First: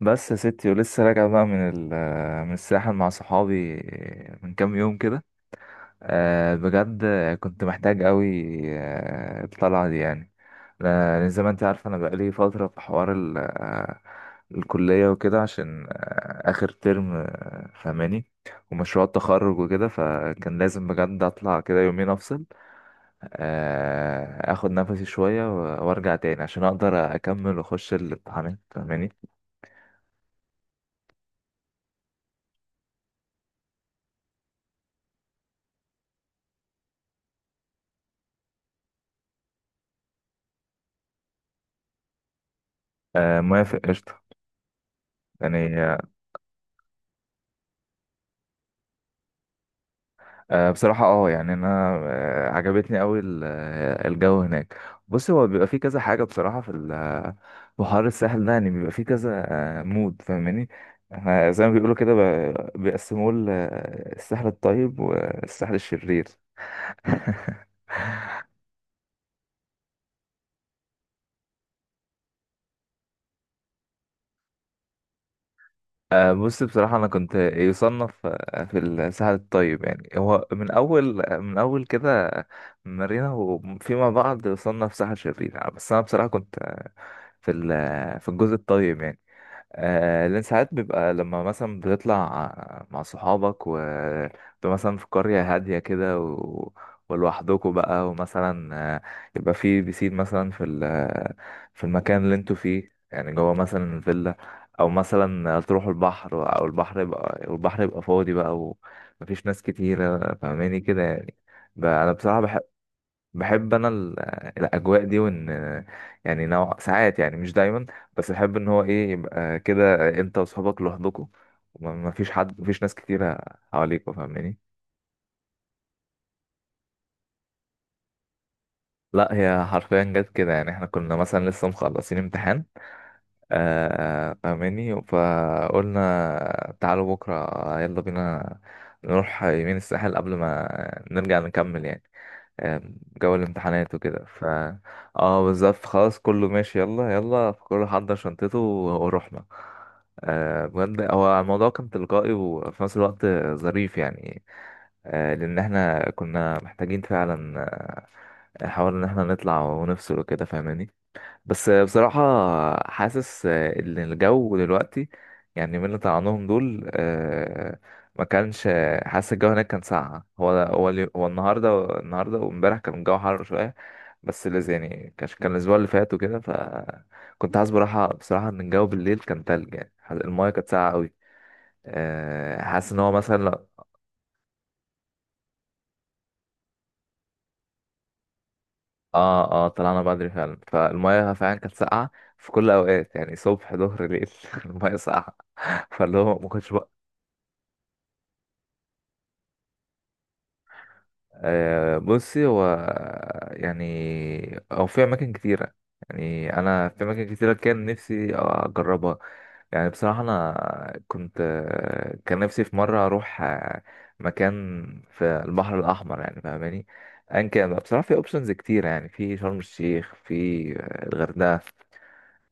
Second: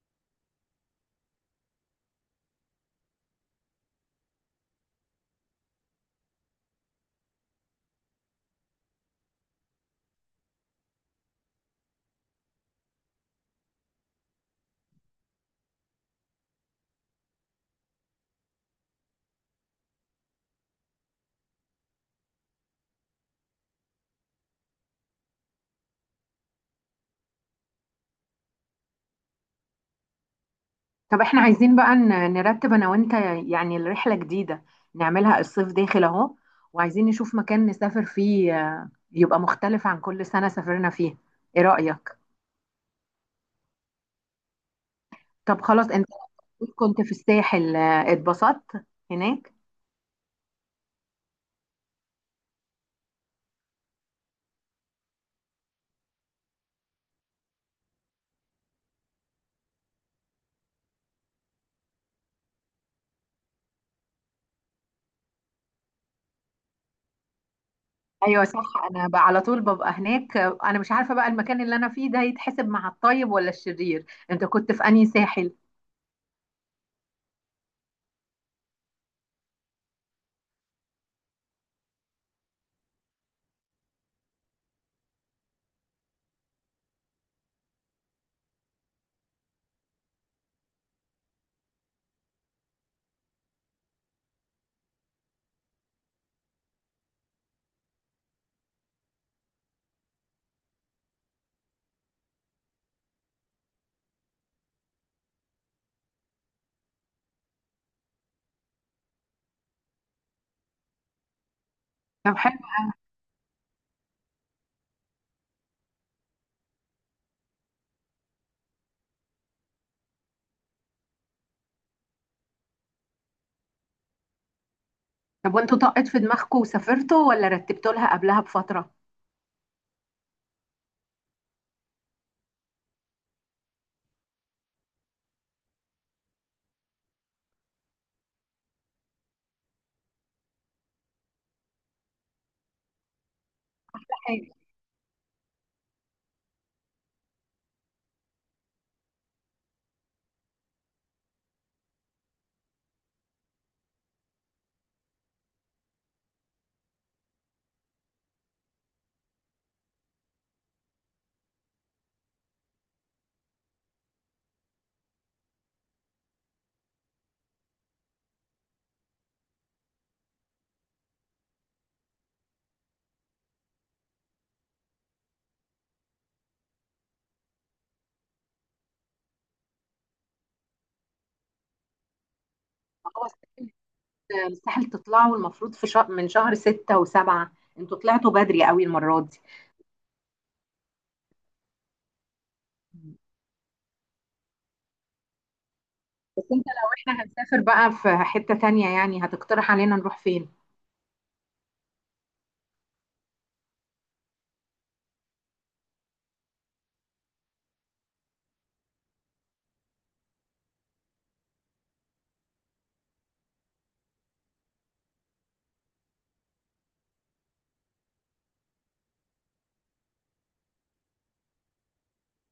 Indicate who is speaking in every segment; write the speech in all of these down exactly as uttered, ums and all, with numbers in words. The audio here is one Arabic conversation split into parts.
Speaker 1: بس يا ستي ولسه راجع بقى من ال من الساحل مع صحابي من كام يوم كده. آه، بجد كنت محتاج قوي. آه، الطلعة دي يعني، لأن زي ما انت عارفة انا بقالي فترة في حوار ال آه، الكلية وكده، عشان آه، آخر ترم آه، فهماني، ومشروع التخرج وكده، فكان لازم بجد اطلع كده يومين افصل، آه، اخد نفسي شوية و- وارجع تاني عشان اقدر اكمل واخش الامتحانات فهماني.
Speaker 2: طب احنا عايزين بقى ن- نرتب انا وانت. يعني الرحلة جديدة نعملها الصيف داخل اهو، وعايزين نشوف مكان نسافر فيه آه، يبقى مختلف عن كل سنة سافرنا فيه. ايه رأيك؟
Speaker 1: آه، موافق، قشطة
Speaker 2: طب خلاص
Speaker 1: يعني.
Speaker 2: انت كنت في الساحل آه، اتبسطت هناك؟
Speaker 1: آه، بصراحة اه يعني انا آه، عجبتني قوي الجو هناك. بص، هو بيبقى فيه كذا حاجة بصراحة في ال- في حوار الساحل ده، يعني بيبقى فيه كذا آه، مود، فاهماني. احنا زي ما بيقولوا كده ب- بيقسموه ل- الساحل الطيب والساحل الشرير.
Speaker 2: ايوه صح. انا بقى على طول ببقى هناك، آه، انا مش عارفة بقى المكان اللي انا فيه ده يتحسب مع الطيب ولا الشرير. انت كنت في انهي ساحل؟
Speaker 1: آه، بص بصراحة أنا كنت يصنف آه، في الساحل الطيب، يعني هو من أول من أول كده مارينا، وفيما بعد يصنف ساحل شرير، بس أنا بصراحة كنت آه، في ال- في الجزء الطيب يعني. آه، لأن ساعات بيبقى لما مثلا بتطلع مع صحابك، و بتبقى مثلا في قرية هادية كده و... ولوحدكوا بقى، ومثلا آه، يبقى في بيسين مثلا في ال... في المكان اللي انتوا فيه يعني، جوه مثلا الفيلا، أو مثلا تروحوا البحر، أو البحر يبقى والبحر يبقى فاضي بقى، ومفيش ناس كتيرة، فاهماني كده يعني. ب- أنا
Speaker 2: طب
Speaker 1: بصراحة
Speaker 2: حلو.
Speaker 1: بحب، بحب انا ال- الاجواء دي، وان يعني نوع، ساعات يعني مش دايما، بس بحب ان هو ايه، يبقى كده انت واصحابك لوحدكم، وما فيش حد، مفيش ناس كتيره حواليك، فاهماني.
Speaker 2: طب وانتوا طقت في دماغكم وسافرتوا ولا رتبتوا لها قبلها بفترة؟
Speaker 1: لا، هي حرفيا جت كده، يعني احنا كنا مثلا لسه مخلصين امتحان، آه فاهماني، فقلنا تعالوا بكره يلا بينا نروح يمين الساحل قبل ما نرجع نكمل يعني، آم، جو الامتحانات وكده، ف
Speaker 2: حلو.
Speaker 1: اه بالظبط، خلاص كله ماشي، يلا يلا كله حضر شنطته ورحنا. آه، بجد هو الموضوع كان تلقائي وفي نفس الوقت ظريف يعني. آه، لأن احنا كنا محتاجين فعلا نحاول إن احنا نطلع ونفصل وكده، فاهماني. بس بصراحة حاسس إن الجو دلوقتي، يعني من اللي طلعناهم دول، آه، ما كانش حاسس الجو هناك كان ساقع، هو هو اليو- هو النهاردة، النهاردة وامبارح كان الجو حر شوية، بس اللي زي- يعني كانش- كان الأسبوع اللي فات وكده، فكنت حاسس براحة بصراحة إن الجو بالليل كان تلج يعني، حاسس- المايه كانت ساقعة أوي. آه، حاسس إن هو مثلا لو-
Speaker 2: مستحيل تطلعوا، المفروض في شهر، من شهر ستة وسبعة. انتوا طلعتوا بدري قوي المرة دي.
Speaker 1: اه اه طلعنا بدري فعلا، فالمايه فعلا كانت ساقعة في كل الأوقات، يعني صبح ظهر ليل المايه ساقعة، فاللي هو
Speaker 2: بس
Speaker 1: ما
Speaker 2: انت
Speaker 1: كنتش.
Speaker 2: لو احنا هنسافر بقى في حتة تانية، يعني هتقترح علينا نروح فين؟
Speaker 1: آه، بصي هو يعني، او في اماكن كتيره يعني، انا في اماكن كتيره كان نفسي اجربها، يعني بصراحه انا كنت آه، كان نفسي في مره اروح آه، مكان في البحر الاحمر يعني، فاهماني، ان كان بقى. بصراحه في اوبشنز كتيره، يعني في شرم الشيخ، في آه، الغردقه،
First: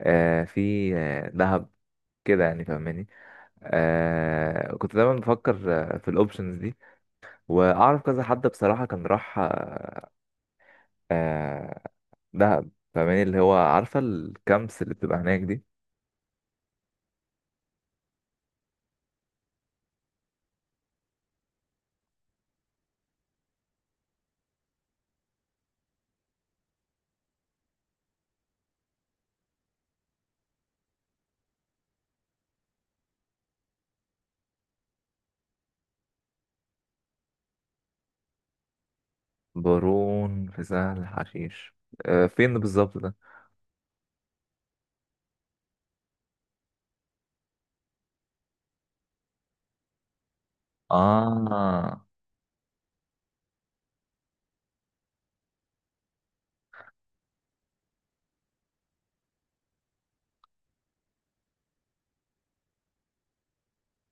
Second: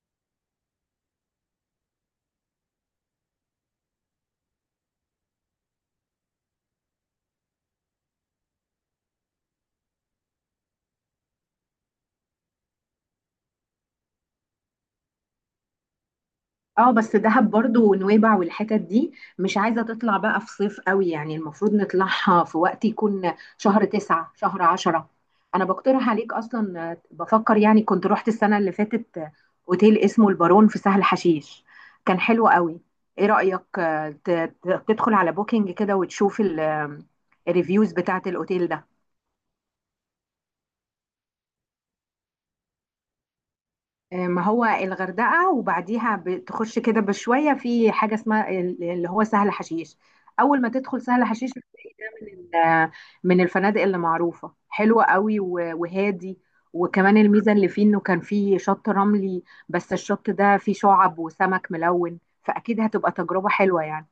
Speaker 1: آه، في آه، دهب كده يعني، فاهماني. آه كنت دايما بفكر آه، في الاوبشنز دي، واعرف كذا حد بصراحه كان راح آه دهب، فاهماني، اللي هو عارفة الكامبس اللي بتبقى هناك دي.
Speaker 2: اه بس دهب برضو ونويبع والحتت دي مش عايزة تطلع بقى في صيف قوي، يعني المفروض نطلعها في وقت يكون شهر تسعة شهر عشرة. انا بقترح عليك اصلا، آه، بفكر، يعني كنت رحت السنة اللي فاتت، آه، اوتيل اسمه البارون في سهل حشيش. كان حلو قوي. ايه رأيك آه، ت- ت- تدخل على بوكينج كده وتشوف ال- آه، الريفيوز بتاعت الاوتيل ده.
Speaker 1: بارون في سهل حشيش، آه فين بالظبط ده؟
Speaker 2: آه، ما هو الغردقة وبعديها بتخش كده بشوية في حاجة اسمها ال- اللي هو سهل حشيش. أول ما تدخل سهل حشيش بتلاقي
Speaker 1: اه،
Speaker 2: ده من ال- من الفنادق اللي معروفة حلوة قوي و- وهادي. وكمان الميزة اللي فيه إنه كان فيه شط رملي، بس الشط ده فيه شعب وسمك ملون، فأكيد هتبقى تجربة حلوة يعني.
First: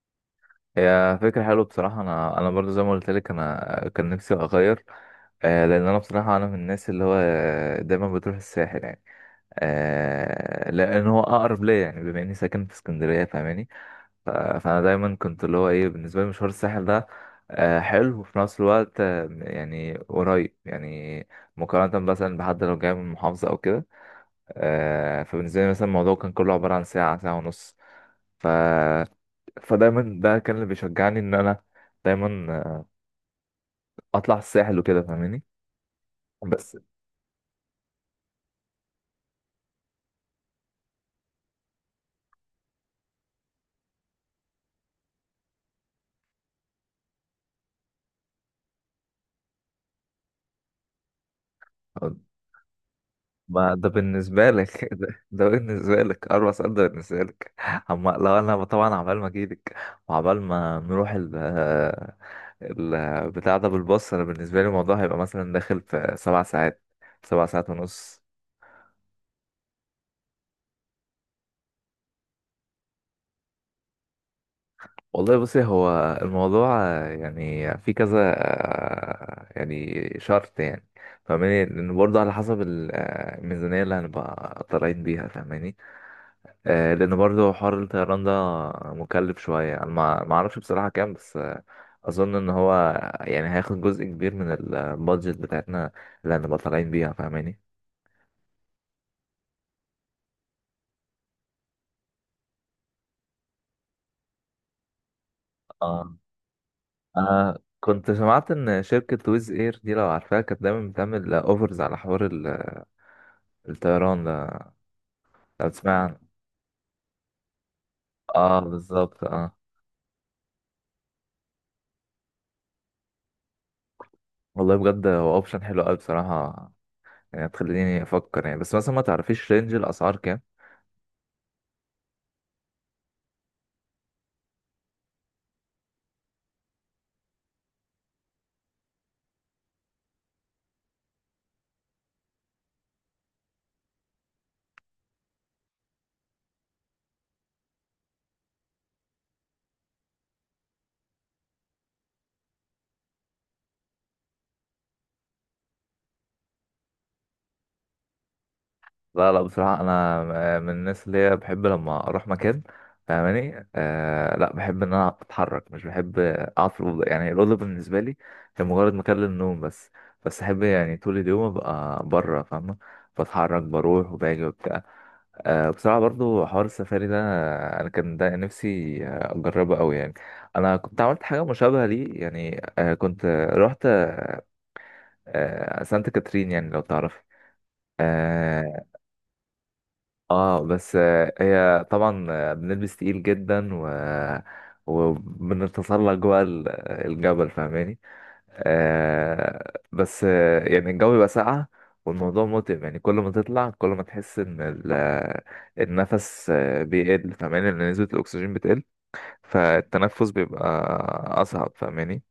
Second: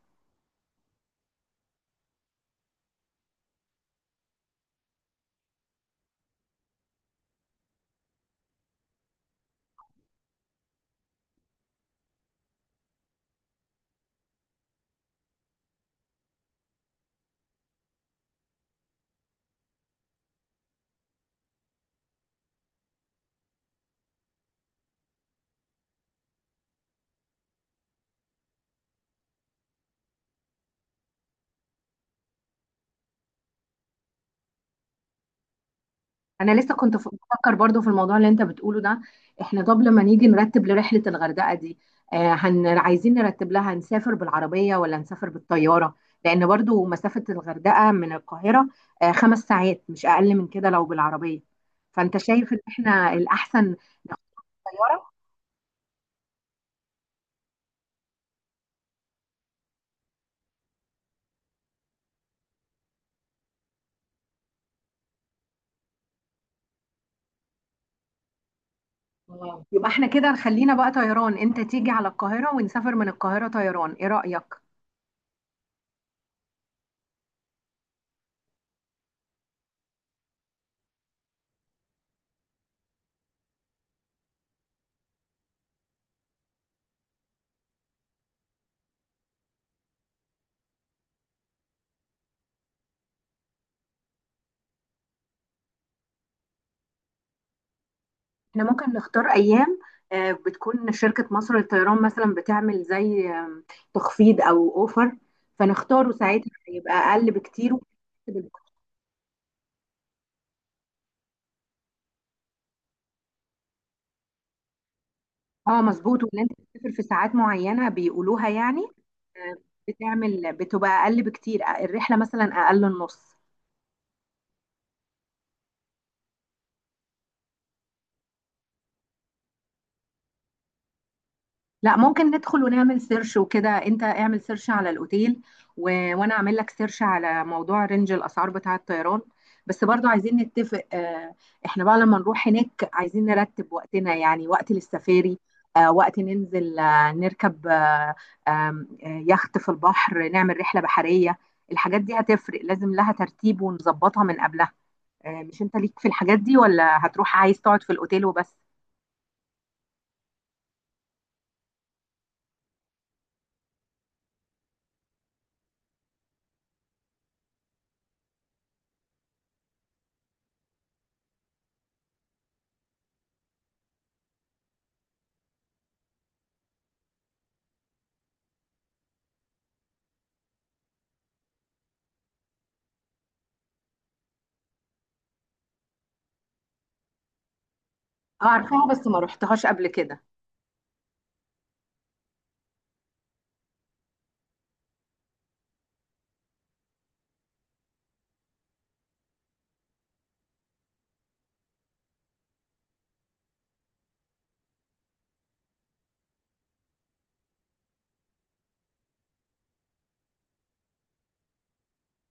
Speaker 1: هي فكرة حلوة بصراحة، انا انا برضو زي ما قلت لك انا كان نفسي اغير، آه لان انا بصراحة انا من الناس اللي هو دايما بتروح الساحل يعني، آه لان هو اقرب ليا يعني بما اني ساكن في اسكندرية، فاهماني. ف- فانا دايما كنت اللي هو ايه، بالنسبه لي مشوار الساحل ده آه، حلو وفي نفس الوقت آه، يعني قريب يعني، مقارنه مثلا بحد لو جاي من محافظه او كده. آه، فبالنسبه لي مثلا الموضوع كان كله عباره عن ساعه، ساعه ونص. ف فدايما ده كان اللي بيشجعني ان انا دايما آه، اطلع الساحل وكده، فاهماني.
Speaker 2: انا لسه
Speaker 1: بس
Speaker 2: كنت ف- بفكر برضو في الموضوع اللي انت بتقوله ده. احنا طب لما نيجي نرتب لرحلة الغردقة دي، آه، هن عايزين نرتب لها نسافر بالعربية ولا نسافر بالطيارة؟ لان برضو مسافة الغردقة من القاهرة آه خمس ساعات، مش اقل من كده لو بالعربية. فانت شايف ان احنا
Speaker 1: ما
Speaker 2: الاحسن
Speaker 1: ده بالنسبه لك
Speaker 2: طيارة.
Speaker 1: ده, ده بالنسبه لك اربع ساعات، ده بالنسبه لك. اما لو انا طبعا عبال ما اجيلك، وعبال ما نروح ال البتاع ده بالباص، انا بالنسبه لي الموضوع هيبقى مثلا داخل في سبع ساعات، سبع ساعات ونص.
Speaker 2: آه. يبقى احنا كده خلينا بقى طيران، انت تيجي على القاهرة ونسافر من القاهرة طيران. ايه رأيك؟
Speaker 1: والله بصي، هو الموضوع آه، يعني في كذا آه، يعني شرط يعني، فاهماني، لان برضه على حسب ال- آه، الميزانيه اللي هنبقى طالعين بيها، فاهماني. آه، لان برضه حوار الطيران ده مكلف شويه، انا ما ما اعرفش بصراحه كام، بس آه، اظن ان هو يعني هياخد جزء كبير من البادجت بتاعتنا اللي هنبقى طالعين بيها، فاهماني.
Speaker 2: احنا ممكن نختار ايام آه، بتكون شركة مصر للطيران مثلا بتعمل زي آم، تخفيض او اوفر، فنختاره ساعتها هيبقى اقل
Speaker 1: انا
Speaker 2: بكتير.
Speaker 1: كنت سمعت ان شركة ويز اير دي لو عارفاها كانت دايما بتعمل اوفرز على حوار ال- الطيران ده، لو
Speaker 2: اه
Speaker 1: تسمع عنه.
Speaker 2: مظبوط، وان انت بتسافر في ساعات معينة بيقولوها
Speaker 1: اه
Speaker 2: يعني.
Speaker 1: بالظبط
Speaker 2: آه،
Speaker 1: اه.
Speaker 2: بتعمل بتبقى اقل بكتير الرحلة، مثلا اقل النص.
Speaker 1: والله بجد هو اوبشن حلو قوي بصراحة، يعني تخليني افكر يعني، بس مثلا ما تعرفيش رينج الاسعار.
Speaker 2: لا، ممكن ندخل ونعمل سيرش وكده. انت اعمل سيرش على الاوتيل و... وانا اعمل لك سيرش على موضوع رينج الاسعار بتاع الطيران. بس برضو عايزين نتفق اه. احنا بقى لما نروح هناك عايزين نرتب وقتنا، يعني وقت للسفاري، اه وقت ننزل اه نركب اه، آم، آه، يخت في البحر نعمل رحلة بحرية. الحاجات دي هتفرق، لازم لها ترتيب ونظبطها من قبلها. اه، مش انت ليك في الحاجات دي، ولا هتروح عايز تقعد في الاوتيل وبس؟
Speaker 1: لا لا، بصراحة أنا آه، من الناس اللي هي بحب لما أروح مكان، فاهماني. آه لا، بحب إن أنا أتحرك، مش بحب أقعد في الأوضة، يعني الأوضة بالنسبة لي هي مجرد مكان للنوم بس، بس أحب يعني طول اليوم أبقى بره، فاهمة، بتحرك بروح وباجي وبتاع. آه بصراحة برضو حوار السفاري ده أنا كان ده نفسي آه، أجربه أوي يعني. أنا كنت عملت حاجة مشابهة ليه يعني، آه كنت رحت آه سانت كاترين يعني لو تعرفي.
Speaker 2: اه
Speaker 1: آه،
Speaker 2: عارفاها، بس ما روحتهاش قبل كده.
Speaker 1: اه بس آه، هي طبعا آه، بنلبس تقيل جدا، و وبنتسلق جوه ال- الجبل، فاهماني. آه بس آه، يعني الجو بيبقى ساقع، والموضوع متعب يعني، كل ما تطلع كل ما تحس ان ال- آه، النفس آه، بيقل، فاهماني، لان نسبة الاكسجين بتقل، فالتنفس بيبقى اصعب، فاهماني.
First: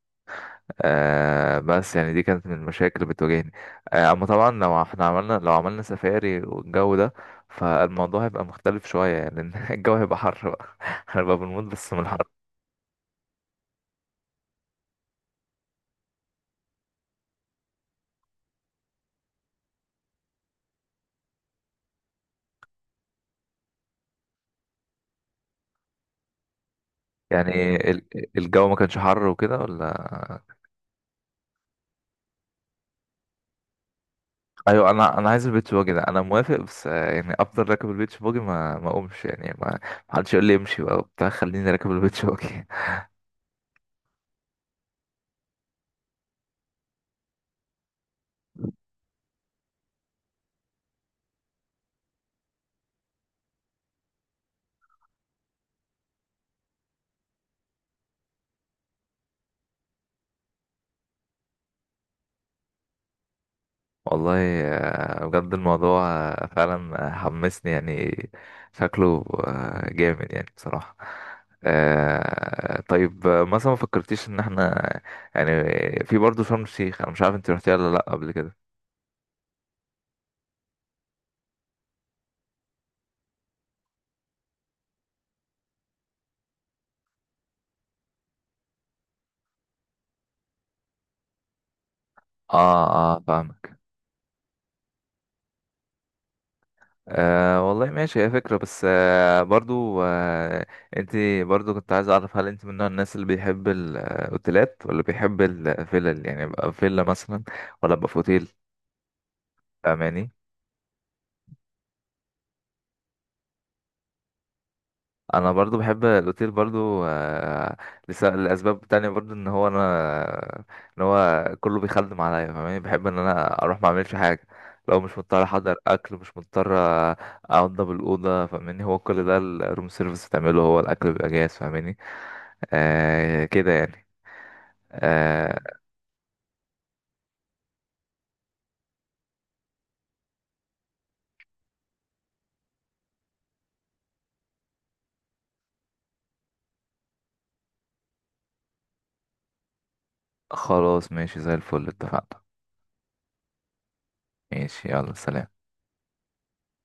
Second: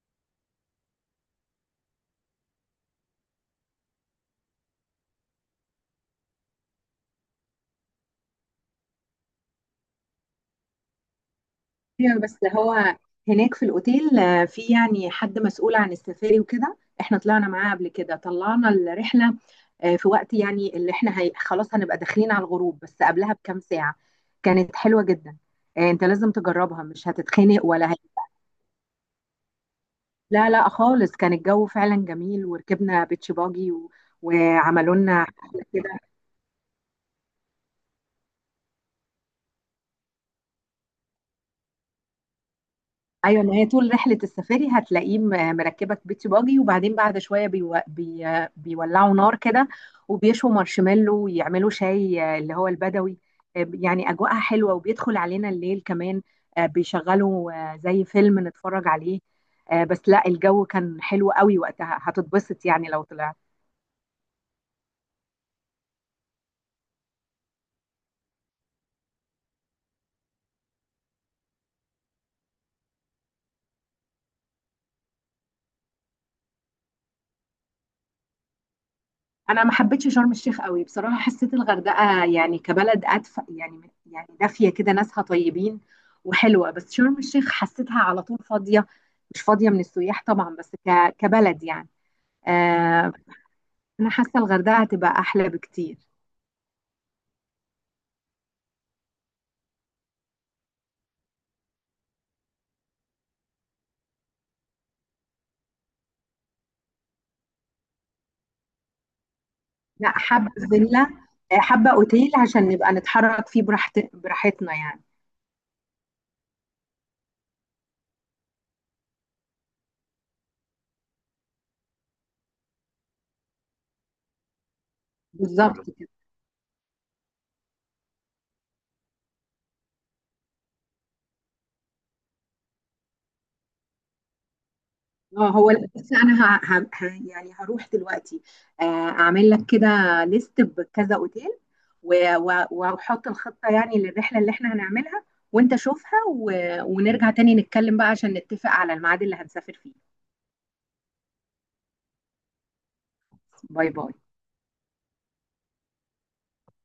Speaker 1: آه بس يعني دي كانت من المشاكل اللي بتواجهني. آه اما طبعا لو احنا عملنا، لو عملنا سفاري والجو ده، فالموضوع هيبقى مختلف شوية يعني، لأن الجو هيبقى حر بقى هنبقى بنموت بس من
Speaker 2: ايوه،
Speaker 1: الحر.
Speaker 2: بس هو هناك في الاوتيل آه، في يعني حد مسؤول عن السفاري وكده، احنا طلعنا معاه قبل كده، طلعنا الرحله آه، في وقت يعني اللي احنا هي... خلاص هنبقى داخلين على الغروب بس قبلها بكام ساعه. كانت حلوه جدا. آه، انت لازم تجربها، مش هتتخنق
Speaker 1: يعني
Speaker 2: ولا هي...
Speaker 1: ال- الجو ما كانش حر وكده ولا؟
Speaker 2: لا لا خالص، كان الجو فعلا جميل، وركبنا بيتش باجي و...
Speaker 1: ايوه،
Speaker 2: وعملوا
Speaker 1: انا
Speaker 2: لنا.
Speaker 1: انا عايز البيتش باجي ده، انا موافق، بس آه، يعني افضل راكب البيتش باجي، ما ما اقومش يعني، ما ما حدش يقول لي امشي بقى وبتاع، خليني راكب البيتش باجي.
Speaker 2: ايوه، ما هي طول رحله السفاري هتلاقيه م- مركبك بيتي باجي، وبعدين بعد شويه بيو... بي... بيولعوا نار كده، وبيشوا مارشميلو ويعملوا شاي آه، اللي هو البدوي. آه، يعني اجواءها حلوه، وبيدخل علينا الليل كمان، آه، بيشغلوا آه، زي فيلم نتفرج عليه. آه، بس لا، الجو كان حلو قوي وقتها، هتتبسط يعني لو طلعت.
Speaker 1: والله آه، بجد الموضوع آه، فعلا حمسني يعني، شكله آه، جامد يعني بصراحة. آه، طيب آه، مثلا ما فكرتيش ان احنا يعني في برضه شرم الشيخ؟ انا مش عارف انت رحتيها ولا لا قبل كده.
Speaker 2: انا ما حبيتش شرم الشيخ قوي بصراحه، حسيت الغردقه يعني كبلد ادفى، يعني يعني دافيه كده، ناسها طيبين وحلوه. بس شرم الشيخ حسيتها على طول فاضيه، مش فاضيه من السياح طبعا، بس ك... كبلد يعني.
Speaker 1: اه
Speaker 2: آه.
Speaker 1: اه، فاهمك.
Speaker 2: انا حاسه الغردقه هتبقى احلى بكتير.
Speaker 1: آه والله ماشي، هي فكرة، بس آه برضو آه انت برضو كنت عايز اعرف، هل انت من نوع الناس اللي بيحب الاوتيلات ولا بيحب الفيلل؟ يعني يبقى فيلا مثلا، ولا يبقى في اوتيل،
Speaker 2: لا
Speaker 1: فاهماني.
Speaker 2: حابه فيلا. آه، حابه اوتيل عشان نبقى نتحرك فيه براحت... براحتنا يعني.
Speaker 1: انا برضو بحب الاوتيل برضو آه، لس- لاسباب تانية، برضو ان هو انا، ان هو كله بيخدم عليا، فاهماني، بحب ان انا اروح ما اعملش حاجه، لو مش مضطر احضر
Speaker 2: بالظبط كده.
Speaker 1: اكل، مش مضطر انضف الاوضه، فاهماني، هو كل ده الروم سيرفيس بتعمله، هو الاكل بيبقى جاهز، فاهماني، آه كده يعني.
Speaker 2: اه هو
Speaker 1: آه
Speaker 2: ال- بس انا ه... ه... ه... يعني هروح دلوقتي، آه، اعمل لك كده ليست بكذا اوتيل، و... و... واحط الخطة يعني للرحلة اللي احنا هنعملها، وانت شوفها و... ونرجع تاني نتكلم بقى عشان نتفق على الميعاد اللي هنسافر فيه.
Speaker 1: خلاص ماشي، زي الفل، اتفقنا.
Speaker 2: باي باي.
Speaker 1: ماشي يلا، سلام.